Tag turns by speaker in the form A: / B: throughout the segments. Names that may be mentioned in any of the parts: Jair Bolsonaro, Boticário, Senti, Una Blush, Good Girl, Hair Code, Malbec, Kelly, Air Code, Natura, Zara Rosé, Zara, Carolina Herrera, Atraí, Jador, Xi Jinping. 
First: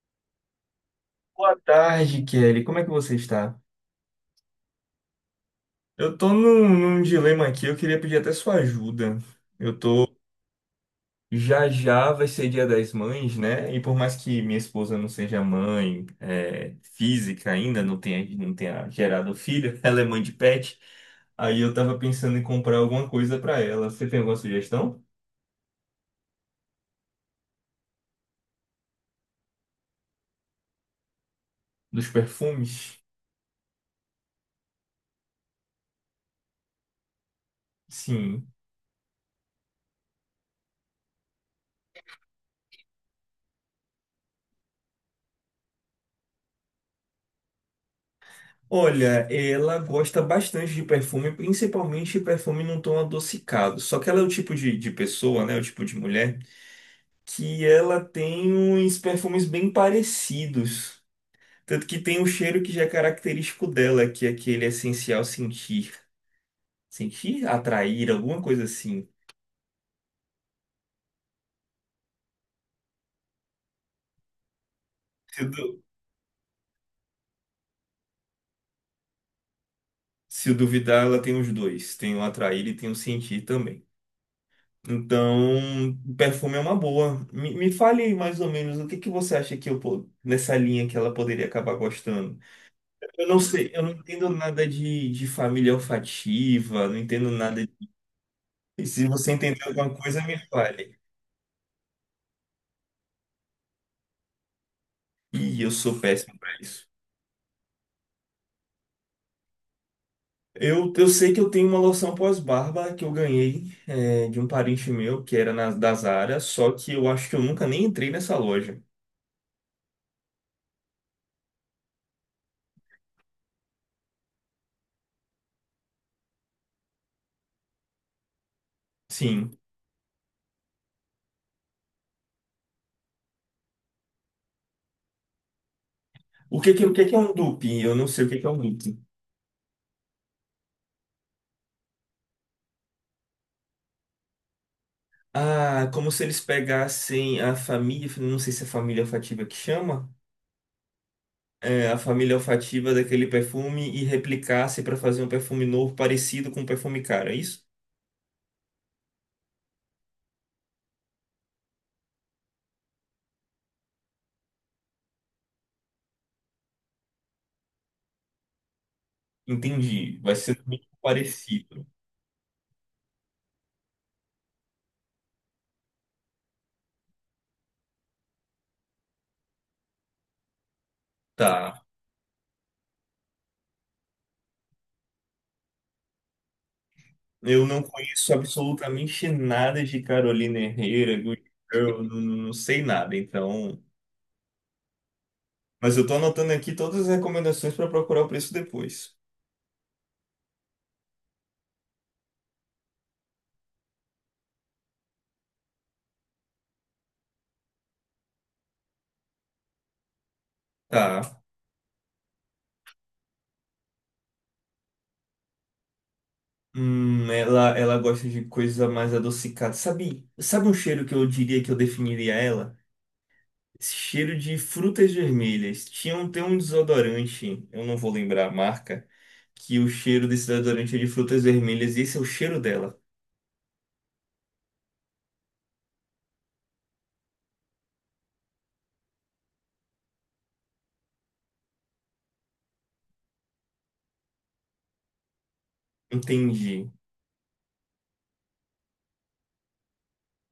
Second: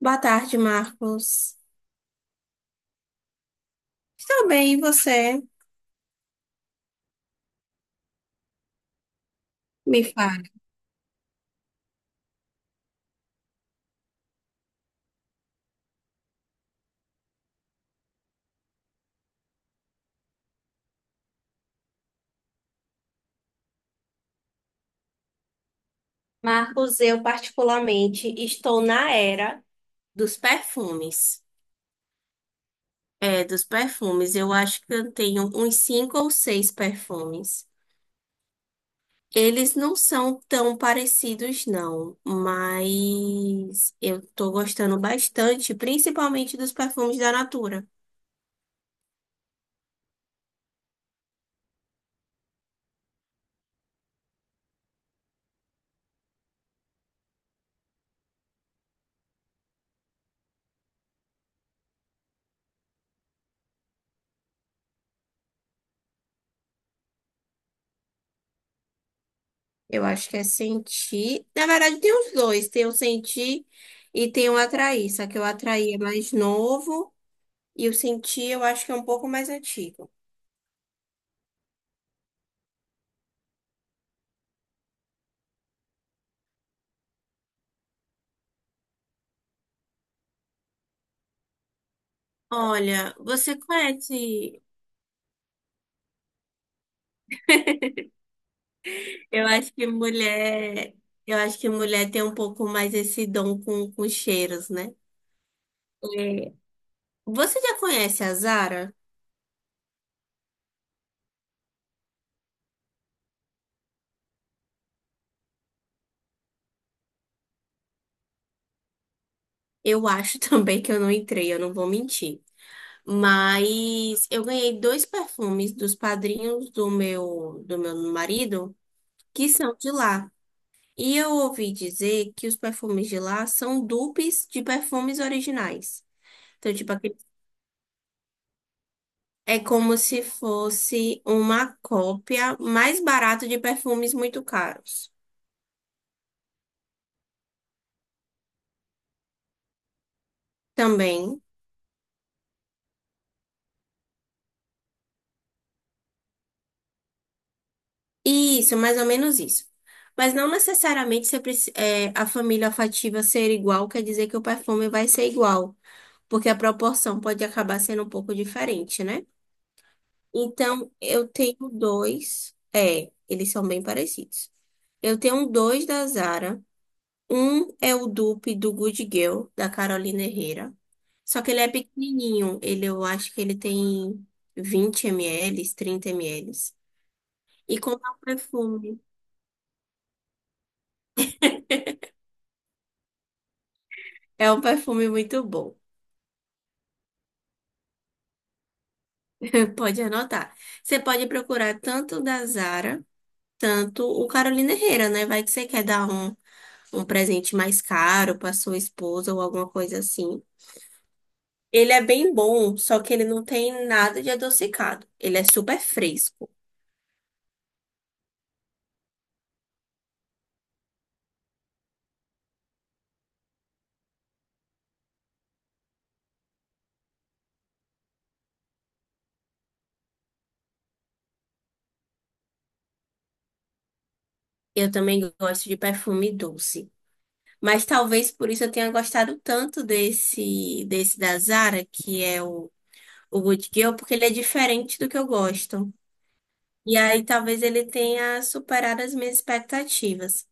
A: Boa tarde,
B: Boa
A: Marcos.
B: tarde, Kelly. Como é que você está?
A: Estou bem, e você?
B: Eu tô num dilema aqui, eu queria pedir até sua ajuda. Eu
A: Me
B: tô.
A: fala.
B: Já já vai ser Dia das Mães, né? E por mais que minha esposa não seja mãe, física ainda, não tenha gerado filho, ela é mãe de pet. Aí eu tava pensando em comprar alguma coisa pra ela. Você tem alguma sugestão?
A: Marcos, eu particularmente estou na era dos perfumes.
B: Dos perfumes?
A: É, dos perfumes. Eu acho que eu tenho uns cinco ou seis perfumes.
B: Sim.
A: Eles não são tão parecidos, não, mas eu estou gostando bastante, principalmente dos perfumes da Natura.
B: Olha, ela gosta bastante de perfume, principalmente perfume num tom adocicado. Só que ela é o tipo de pessoa, né? O tipo de mulher que ela tem uns perfumes bem parecidos. Tanto que tem um cheiro que já é característico dela, que é aquele essencial sentir. Sentir, atrair, alguma coisa assim.
A: Eu acho que é Senti. Na verdade, tem os dois: tem o Senti e tem o Atraí. Só que
B: Se,
A: o
B: du-
A: Atraí é mais novo. E o Senti, eu acho que é um pouco mais antigo.
B: Se duvidar, ela tem os dois. Tem o atrair e tem o sentir também. Então, perfume é uma boa. Me fale aí mais ou menos o que que você acha que nessa linha que ela poderia acabar gostando.
A: Olha,
B: Eu não
A: você
B: sei, eu não entendo
A: conhece?
B: nada de família olfativa, não entendo nada de. Se você
A: Eu
B: entender
A: acho que
B: alguma coisa, me
A: mulher,
B: fale.
A: eu acho que mulher tem um pouco mais esse dom com cheiros, né?
B: Ih, eu sou péssimo
A: É.
B: para isso.
A: Você já conhece a Zara?
B: Eu sei que eu tenho uma loção pós-barba que eu ganhei de um parente meu, da Zara, só que eu acho que eu nunca nem entrei nessa loja.
A: Eu acho também que eu não entrei, eu não vou mentir. Mas eu ganhei dois perfumes dos padrinhos do meu marido que
B: Sim.
A: são de lá. E eu ouvi dizer que os perfumes de lá são dupes de perfumes originais. Então,
B: O
A: tipo,
B: que que é um dupe? Eu não sei o que que é um dupe.
A: é como se fosse uma cópia mais barata de perfumes muito caros.
B: Ah, como se eles pegassem a família, não sei se é família olfativa que chama,
A: Também.
B: a família olfativa daquele perfume e replicasse para fazer um perfume novo parecido com o perfume cara, é isso?
A: Isso, mais ou menos isso. Mas não necessariamente você é, a família afetiva ser igual quer dizer que o perfume vai ser igual, porque a proporção pode acabar sendo um pouco diferente, né?
B: Entendi, vai ser muito
A: Então, eu tenho
B: parecido.
A: dois. É, eles são bem parecidos. Eu tenho um dois da Zara. Um é o dupe do Good Girl, da Carolina Herrera. Só que ele é
B: Tá.
A: pequenininho. Ele, eu acho que ele tem 20 ml, 30 ml.
B: Eu
A: E
B: não
A: comprar um
B: conheço
A: perfume.
B: absolutamente nada de Carolina Herrera, Good Girl, não sei nada, então.
A: É um perfume muito bom.
B: Mas eu tô anotando aqui todas as recomendações para procurar o preço depois.
A: Pode anotar. Você pode procurar tanto o da Zara, tanto o Carolina Herrera, né? Vai que você quer dar um presente mais caro para sua esposa ou alguma coisa assim.
B: Tá.
A: Ele é bem bom, só que ele não tem nada de adocicado. Ele é super fresco.
B: Ela gosta de coisa mais adocicada. Sabe um cheiro que eu diria que eu definiria ela? Esse cheiro de frutas vermelhas. Tem um desodorante, eu não vou lembrar a marca, que o cheiro desse desodorante é de frutas vermelhas e esse é o cheiro dela.
A: Eu também gosto de perfume doce. Mas talvez por isso eu tenha gostado tanto desse da Zara, que é o Good Girl, porque ele é diferente do que eu gosto.
B: Entendi.
A: E aí talvez ele tenha superado as minhas expectativas.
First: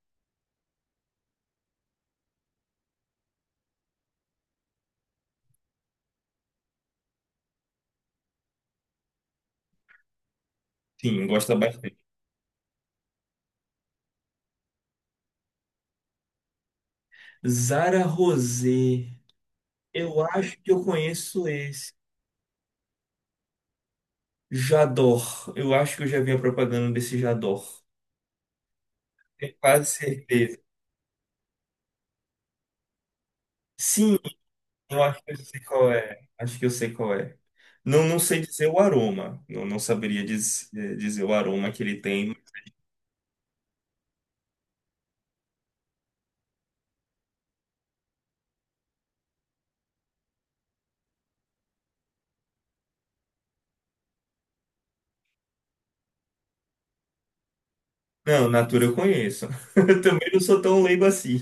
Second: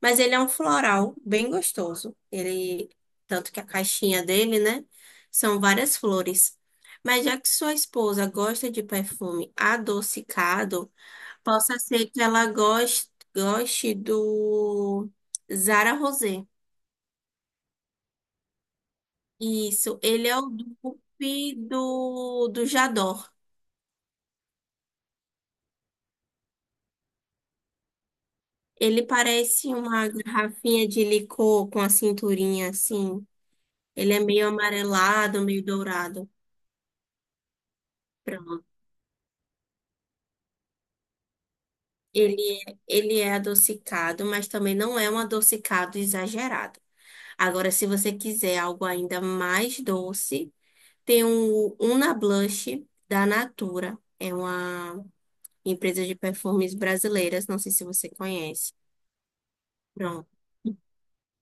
A: Mas ele é um floral bem gostoso. Ele, tanto que a caixinha dele, né? São várias flores. Mas já que sua esposa gosta de perfume adocicado,
B: Sim, gosta
A: possa
B: bastante.
A: ser que ela goste do Zara Rosé.
B: Zara Rosé.
A: Isso,
B: Eu
A: ele é o
B: acho que eu conheço
A: dupe
B: esse.
A: do Jador.
B: Jador. Eu acho que eu já vi a propaganda desse Jador.
A: Ele
B: Tenho
A: parece
B: quase
A: uma
B: certeza.
A: garrafinha de licor com a cinturinha assim. Ele
B: Sim,
A: é meio
B: eu acho que eu
A: amarelado,
B: sei
A: meio
B: qual é.
A: dourado.
B: Acho que eu sei qual é. Não, não sei
A: Pronto.
B: dizer o aroma. Não, dizer o aroma que ele tem.
A: Ele é adocicado, mas também não é um adocicado exagerado. Agora, se você quiser algo ainda mais doce, tem um Una Blush da Natura. É uma empresas de perfumes brasileiras, não sei se você
B: Não,
A: conhece.
B: Natura eu conheço. Eu
A: Pronto.
B: também não sou tão leigo assim.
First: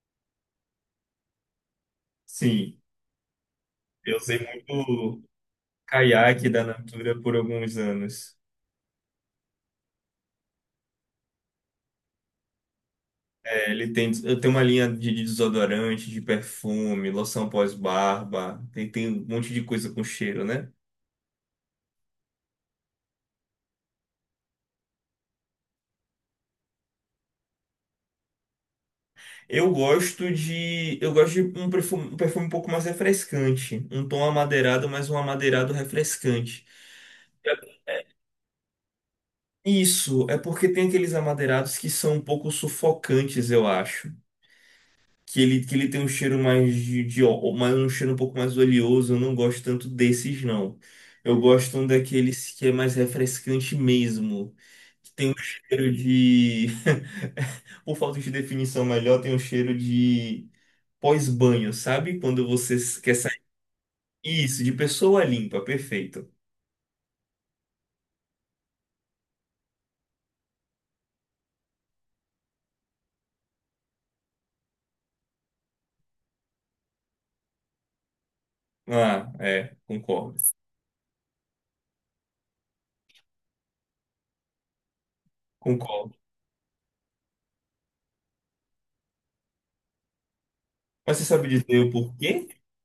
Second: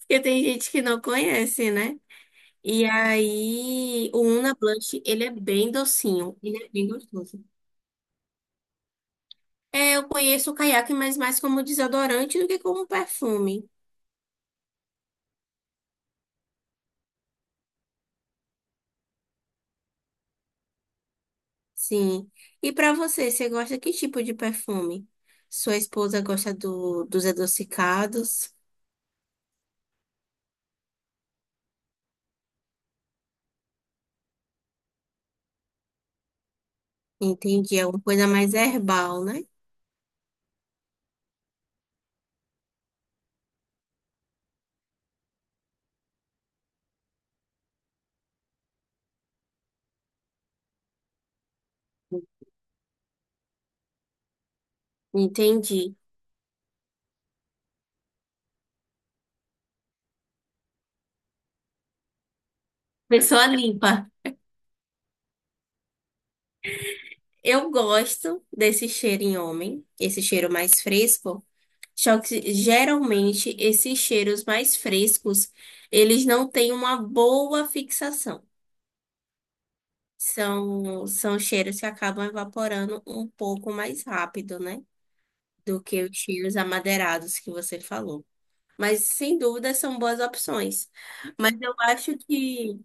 A: Porque tem gente que não conhece, né?
B: Sim,
A: E aí,
B: eu
A: o
B: usei
A: Una Blush,
B: muito
A: ele é bem docinho,
B: caiaque
A: ele
B: da
A: é bem
B: Natura por
A: gostoso.
B: alguns anos.
A: É, eu conheço o Caiaque, mas mais como desodorante do que como perfume.
B: É, ele tem, eu tenho uma linha de desodorante, de perfume, loção pós-barba. Tem um monte de coisa com cheiro, né?
A: Sim. E pra você, você gosta que tipo de perfume? Sua esposa gosta dos adocicados?
B: Eu gosto de um perfume, um perfume um pouco mais refrescante. Um tom amadeirado, mas um amadeirado refrescante. É.
A: Entendi, é uma coisa mais herbal, né?
B: Isso, é porque tem aqueles amadeirados que são um pouco sufocantes, eu acho. Que ele tem um cheiro mais de um cheiro um pouco mais oleoso, eu não gosto tanto desses, não. Eu gosto um daqueles que é mais refrescante mesmo, que tem um cheiro
A: Entendi.
B: de por falta de definição melhor, tem um cheiro de pós-banho, sabe? Quando você quer sair.
A: Pessoa limpa.
B: Isso, de pessoa limpa, perfeito.
A: Eu gosto desse cheiro em homem, esse cheiro mais fresco, só que geralmente esses cheiros mais frescos, eles não têm uma boa fixação.
B: Ah, é, concordo.
A: São, são cheiros que acabam evaporando um pouco mais rápido, né? Do que
B: Concordo.
A: os cheiros amadeirados que você falou. Mas sem dúvida são boas opções.
B: Mas você sabe
A: Mas eu
B: dizer o
A: acho
B: porquê?
A: que.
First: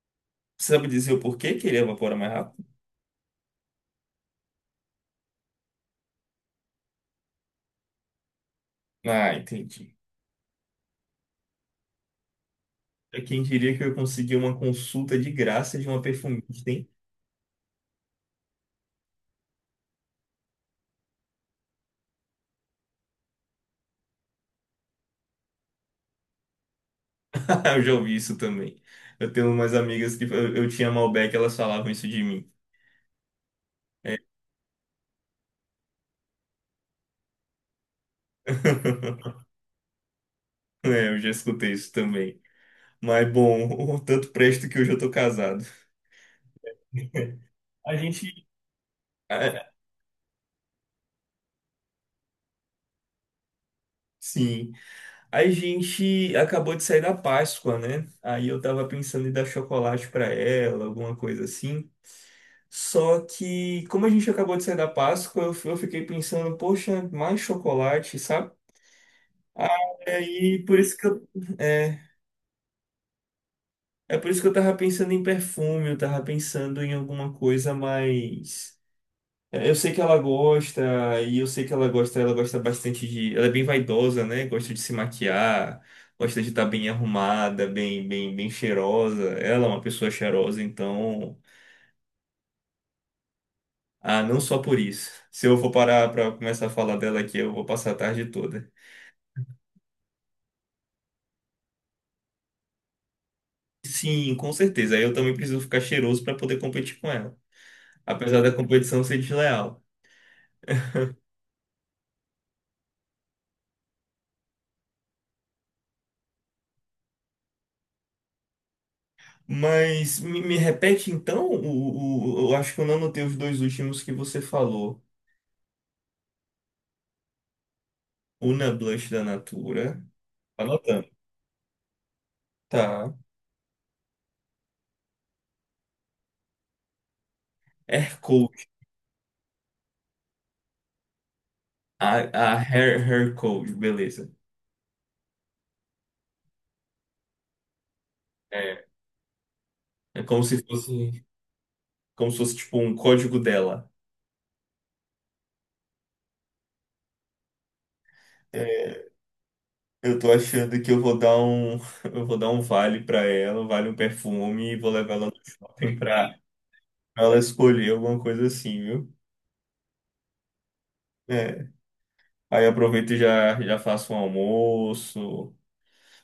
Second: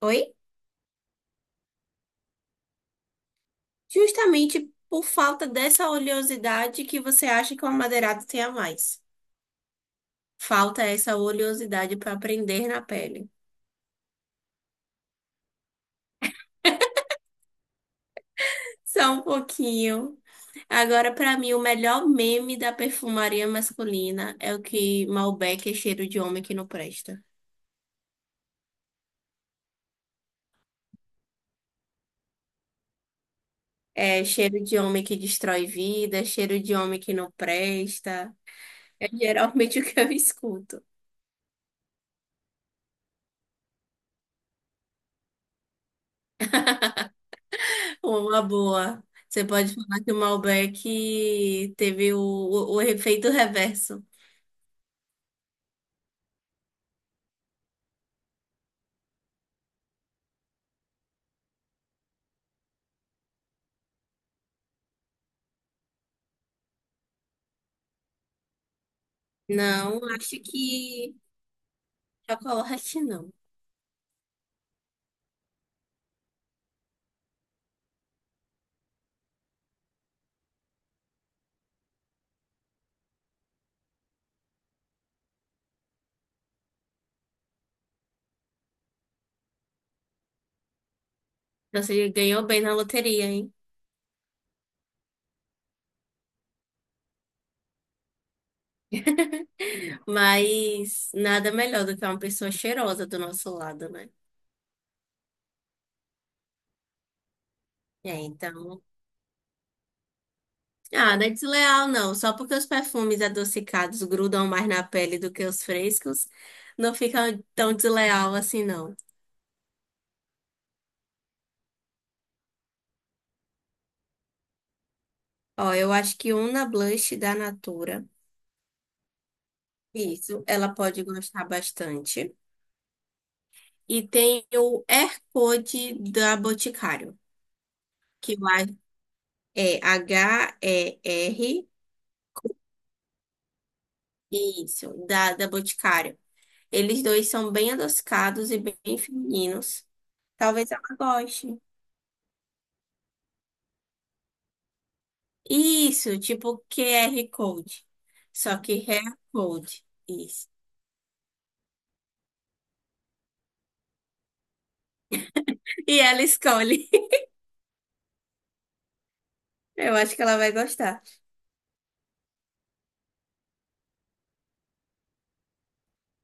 A: Oi?
B: Você sabe dizer o porquê que ele evapora mais rápido?
A: Justamente por falta dessa oleosidade que você acha que o amadeirado tem a mais.
B: Ah, entendi.
A: Falta essa oleosidade para prender na
B: É
A: pele.
B: quem diria que eu consegui uma consulta de graça de uma perfumista, hein?
A: Só um pouquinho. Agora, para mim, o melhor meme da perfumaria masculina é o que Malbec é cheiro de homem que não presta.
B: Eu já ouvi isso também. Eu tenho umas amigas que eu tinha Malbec, elas falavam isso de mim.
A: É cheiro de homem que destrói vida, é cheiro de homem que não presta. É geralmente o que eu escuto.
B: É, eu já escutei isso também. Mas bom, tanto presto que hoje eu tô casado. A
A: Uma
B: gente.
A: boa. Você
B: Ah,
A: pode falar que o Malbec teve o efeito reverso.
B: sim. A gente acabou de sair da Páscoa, né? Aí eu tava pensando em dar chocolate pra ela, alguma coisa assim. Só que, como a gente acabou de sair da Páscoa, eu fiquei pensando, poxa, mais chocolate, sabe?
A: Não, acho
B: Aí, por isso que
A: que
B: eu, é,
A: chocolate não.
B: é por isso que eu tava pensando em perfume, eu tava pensando em alguma coisa mais. É, eu sei que ela gosta, e eu sei que ela gosta bastante de. Ela é bem vaidosa, né? Gosta de se maquiar, gosta de estar bem arrumada, bem cheirosa. Ela é uma pessoa cheirosa, então.
A: Você ganhou bem na loteria, hein?
B: Ah, não só por isso. Se eu for parar pra começar a falar dela aqui, eu vou passar a tarde toda.
A: Mas nada melhor do que uma pessoa cheirosa do nosso lado, né?
B: Sim, com certeza. Eu também preciso ficar cheiroso para poder competir com ela,
A: É,
B: apesar da
A: então.
B: competição ser desleal.
A: Ah, não é desleal, não. Só porque os perfumes adocicados grudam mais na pele do que os frescos, não fica tão desleal assim, não.
B: Mas me repete então, eu acho que eu não anotei os dois últimos que você falou.
A: Ó, eu acho que uma blush da Natura.
B: Una Blush da Natura.
A: Isso, ela pode
B: Anotando.
A: gostar bastante.
B: Tá.
A: E tem o Air Code da Boticário,
B: Hair
A: que lá
B: Code.
A: é HER.
B: A Hair Code, beleza.
A: Isso, da Boticário. Eles dois são bem adocicados e bem
B: É.
A: femininos.
B: É
A: Talvez ela goste.
B: como se fosse tipo um código dela.
A: Isso, tipo QR Code. Só que
B: É,
A: hair code.
B: eu tô
A: Isso.
B: achando que eu vou dar um, eu vou dar um vale pra ela, um vale um perfume e vou levar ela no shopping
A: E ela
B: pra
A: escolhe.
B: ela escolher alguma coisa assim, viu?
A: Eu acho que ela vai gostar.
B: É. Aí aproveito e já faço um almoço.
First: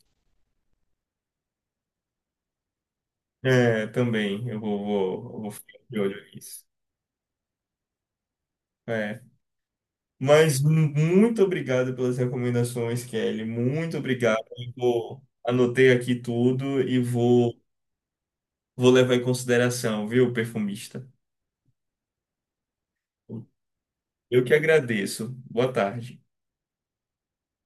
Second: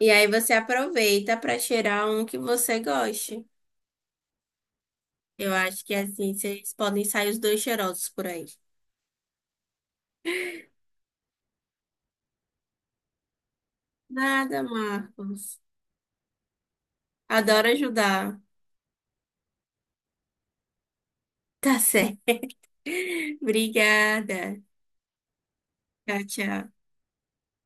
A: E aí você aproveita para cheirar um que você goste.
B: É, também. Eu vou
A: Eu
B: ficar
A: acho que
B: de olho
A: assim
B: nisso.
A: vocês podem sair os dois cheirosos por aí.
B: É. Mas muito obrigado pelas recomendações, Kelly. Muito obrigado.
A: Nada, Marcos.
B: Anotei aqui tudo e
A: Adoro ajudar.
B: vou levar em consideração, viu, perfumista?
A: Tá certo.
B: Eu que
A: Obrigada.
B: agradeço. Boa tarde.
A: Tchau, tchau.